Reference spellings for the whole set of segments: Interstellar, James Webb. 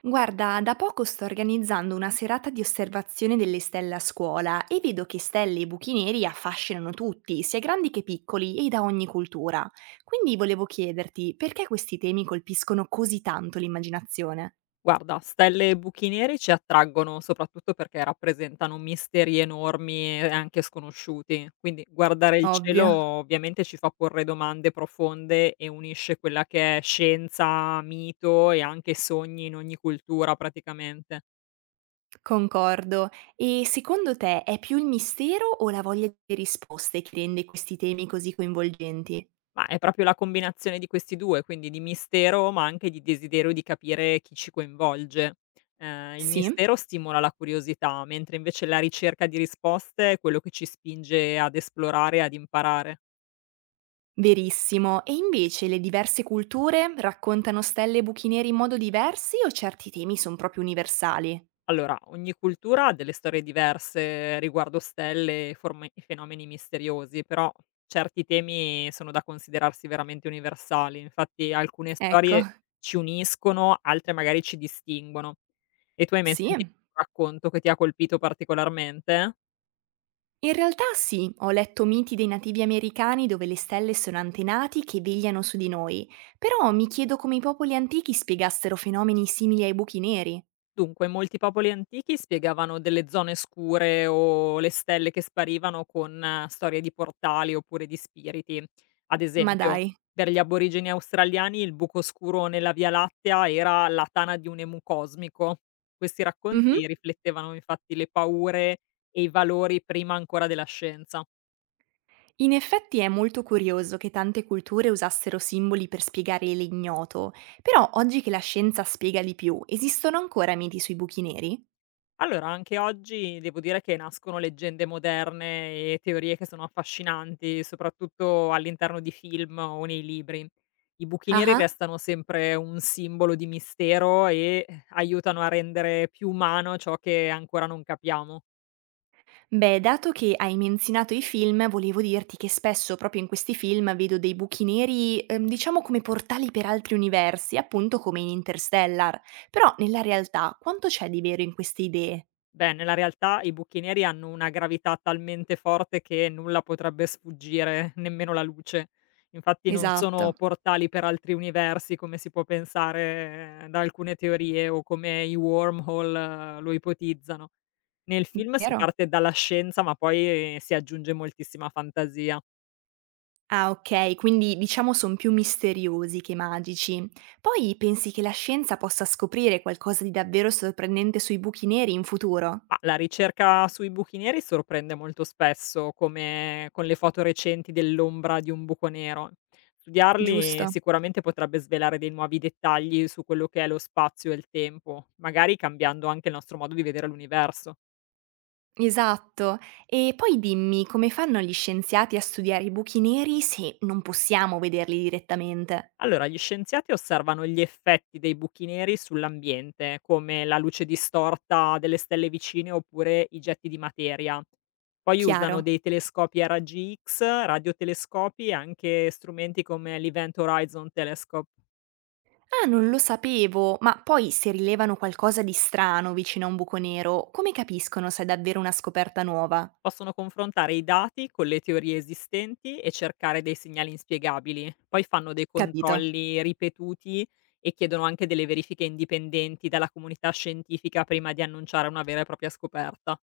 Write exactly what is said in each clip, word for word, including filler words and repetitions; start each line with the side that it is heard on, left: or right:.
right: Guarda, da poco sto organizzando una serata di osservazione delle stelle a scuola e vedo che stelle e buchi neri affascinano tutti, sia grandi che piccoli e da ogni cultura. Quindi volevo chiederti perché questi temi colpiscono così tanto l'immaginazione?
left: Guarda, stelle e buchi neri ci attraggono soprattutto perché rappresentano misteri enormi e anche sconosciuti. Quindi guardare il cielo
right: Ovvio,
left: ovviamente ci fa porre domande profonde e unisce quella che è scienza, mito e anche sogni in ogni cultura praticamente.
right: concordo. E secondo te è più il mistero o la voglia di risposte che rende questi temi così coinvolgenti?
left: Ma è proprio la combinazione di questi due, quindi di mistero, ma anche di desiderio di capire chi ci coinvolge. Ehm, il
right: Sì?
left: mistero stimola la curiosità, mentre invece la ricerca di risposte è quello che ci spinge ad esplorare e ad imparare.
right: Verissimo. E invece le diverse culture raccontano stelle e buchi neri in modo diversi o certi temi sono proprio universali?
left: Allora, ogni cultura ha delle storie diverse riguardo stelle e forme- e fenomeni misteriosi, però certi temi sono da considerarsi veramente universali. Infatti, alcune
right: Ecco.
left: storie ci uniscono, altre magari ci distinguono. E tu hai mai
right: Sì.
left: sentito un racconto che ti ha colpito particolarmente?
right: In realtà sì, ho letto miti dei nativi americani dove le stelle sono antenati che vegliano su di noi, però mi chiedo come i popoli antichi spiegassero fenomeni simili ai buchi neri.
left: Dunque, molti popoli antichi spiegavano delle zone scure o le stelle che sparivano con eh, storie di portali oppure di spiriti. Ad
right: Ma
left: esempio,
right: dai.
left: per gli aborigeni australiani il buco scuro nella Via Lattea era la tana di un emu cosmico. Questi
right: Mhm.
left: racconti riflettevano infatti le paure e i valori prima ancora della scienza.
right: In effetti è molto curioso che tante culture usassero simboli per spiegare l'ignoto, però oggi che la scienza spiega di più, esistono ancora miti sui buchi neri?
left: Allora, anche oggi devo dire che nascono leggende moderne e teorie che sono affascinanti, soprattutto all'interno di film o nei libri. I buchi neri
right: Ah.
left: restano sempre un simbolo di mistero e eh, aiutano a rendere più umano ciò che ancora non capiamo.
right: Beh, dato che hai menzionato i film, volevo dirti che spesso proprio in questi film vedo dei buchi neri, ehm, diciamo come portali per altri universi, appunto come in Interstellar. Però nella realtà quanto c'è di vero in queste idee?
left: Beh, nella realtà i buchi neri hanno una gravità talmente forte che nulla potrebbe sfuggire, nemmeno la luce. Infatti non sono
right: Esatto.
left: portali per altri universi come si può pensare eh, da alcune teorie o come i wormhole eh, lo ipotizzano. Nel film si
right: Vero?
left: parte dalla scienza, ma poi eh, si aggiunge moltissima fantasia.
right: Ah, okay, quindi diciamo son più misteriosi che magici. Poi pensi che la scienza possa scoprire qualcosa di davvero sorprendente sui buchi neri in futuro?
left: Ma la ricerca sui buchi neri sorprende molto spesso, come con le foto recenti dell'ombra di un buco nero. Studiarli
right: Giusto.
left: sicuramente potrebbe svelare dei nuovi dettagli su quello che è lo spazio e il tempo, magari cambiando anche il nostro modo di vedere l'universo.
right: Esatto. E poi dimmi, come fanno gli scienziati a studiare i buchi neri se non possiamo vederli direttamente?
left: Allora, gli scienziati osservano gli effetti dei buchi neri sull'ambiente, come la luce distorta delle stelle vicine oppure i getti di materia. Poi usano
right: Chiaro.
left: dei telescopi a raggi X, radiotelescopi e anche strumenti come l'Event Horizon Telescope.
right: Ah, non lo sapevo, ma poi se rilevano qualcosa di strano vicino a un buco nero, come capiscono se è davvero una scoperta nuova?
left: Possono confrontare i dati con le teorie esistenti e cercare dei segnali inspiegabili. Poi fanno dei
right: Capito.
left: controlli ripetuti e chiedono anche delle verifiche indipendenti dalla comunità scientifica prima di annunciare una vera e propria scoperta.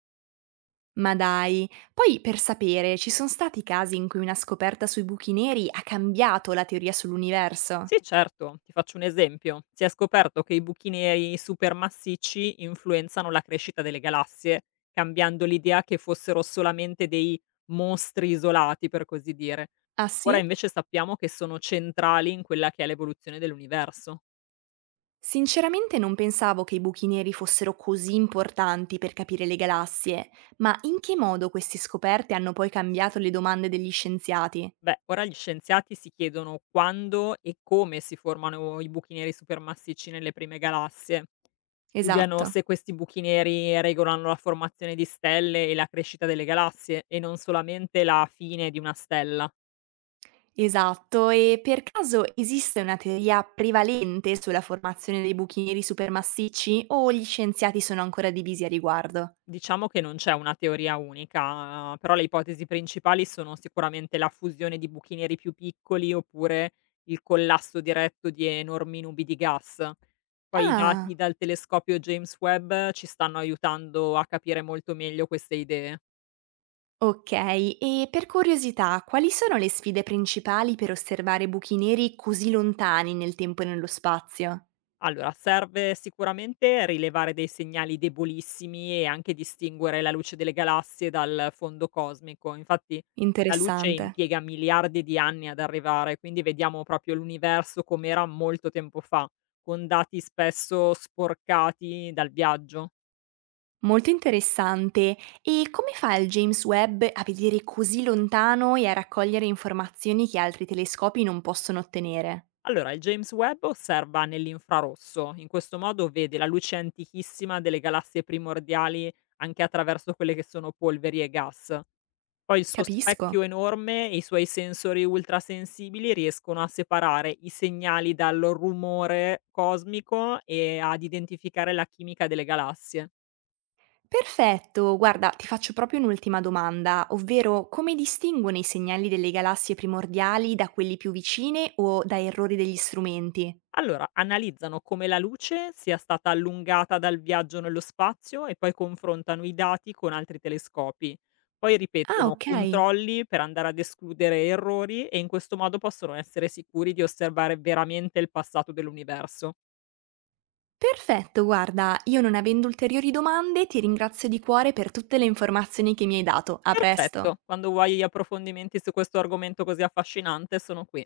right: Ma dai, poi per sapere, ci son stati casi in cui una scoperta sui buchi neri ha cambiato la teoria sull'universo?
left: Sì, certo, ti faccio un esempio. Si è scoperto che i buchi neri supermassicci influenzano la crescita delle galassie, cambiando l'idea che fossero solamente dei mostri isolati, per così dire.
right: Ah
left: Ora
right: sì?
left: invece sappiamo che sono centrali in quella che è l'evoluzione dell'universo.
right: Sinceramente non pensavo che i buchi neri fossero così importanti per capire le galassie, ma in che modo queste scoperte hanno poi cambiato le domande degli scienziati?
left: Beh, ora gli scienziati si chiedono quando e come si formano i buchi neri supermassicci nelle prime galassie. Studiano
right: Esatto.
left: se questi buchi neri regolano la formazione di stelle e la crescita delle galassie e non solamente la fine di una stella.
right: Esatto, e per caso esiste una teoria prevalente sulla formazione dei buchi neri supermassicci o gli scienziati sono ancora divisi a riguardo?
left: Diciamo che non c'è una teoria unica, però le ipotesi principali sono sicuramente la fusione di buchi neri più piccoli oppure il collasso diretto di enormi nubi di gas. Poi i
right: Ah.
left: dati dal telescopio James Webb ci stanno aiutando a capire molto meglio queste idee.
right: Okay, e per curiosità, quali sono le sfide principali per osservare buchi neri così lontani nel tempo e nello spazio?
left: Allora, serve sicuramente rilevare dei segnali debolissimi e anche distinguere la luce delle galassie dal fondo cosmico. Infatti, la luce
right: Interessante.
left: impiega miliardi di anni ad arrivare, quindi vediamo proprio l'universo com'era molto tempo fa, con dati spesso sporcati dal viaggio.
right: Molto interessante. E come fa il James Webb a vedere così lontano e a raccogliere informazioni che altri telescopi non possono ottenere?
left: Allora, il James Webb osserva nell'infrarosso, in questo modo vede la luce antichissima delle galassie primordiali anche attraverso quelle che sono polveri e gas. Poi il suo
right: Capisco.
left: specchio enorme e i suoi sensori ultrasensibili riescono a separare i segnali dal rumore cosmico e ad identificare la chimica delle galassie.
right: Perfetto, guarda, ti faccio proprio un'ultima domanda, ovvero come distinguono i segnali delle galassie primordiali da quelli più vicine o da errori degli strumenti?
left: Allora, analizzano come la luce sia stata allungata dal viaggio nello spazio e poi confrontano i dati con altri telescopi. Poi
right: Ah,
left: ripetono
right: ok.
left: controlli per andare ad escludere errori e in questo modo possono essere sicuri di osservare veramente il passato dell'universo.
right: Perfetto, guarda, io non avendo ulteriori domande ti ringrazio di cuore per tutte le informazioni che mi hai dato. A presto!
left: Perfetto, quando vuoi approfondimenti su questo argomento così affascinante sono qui.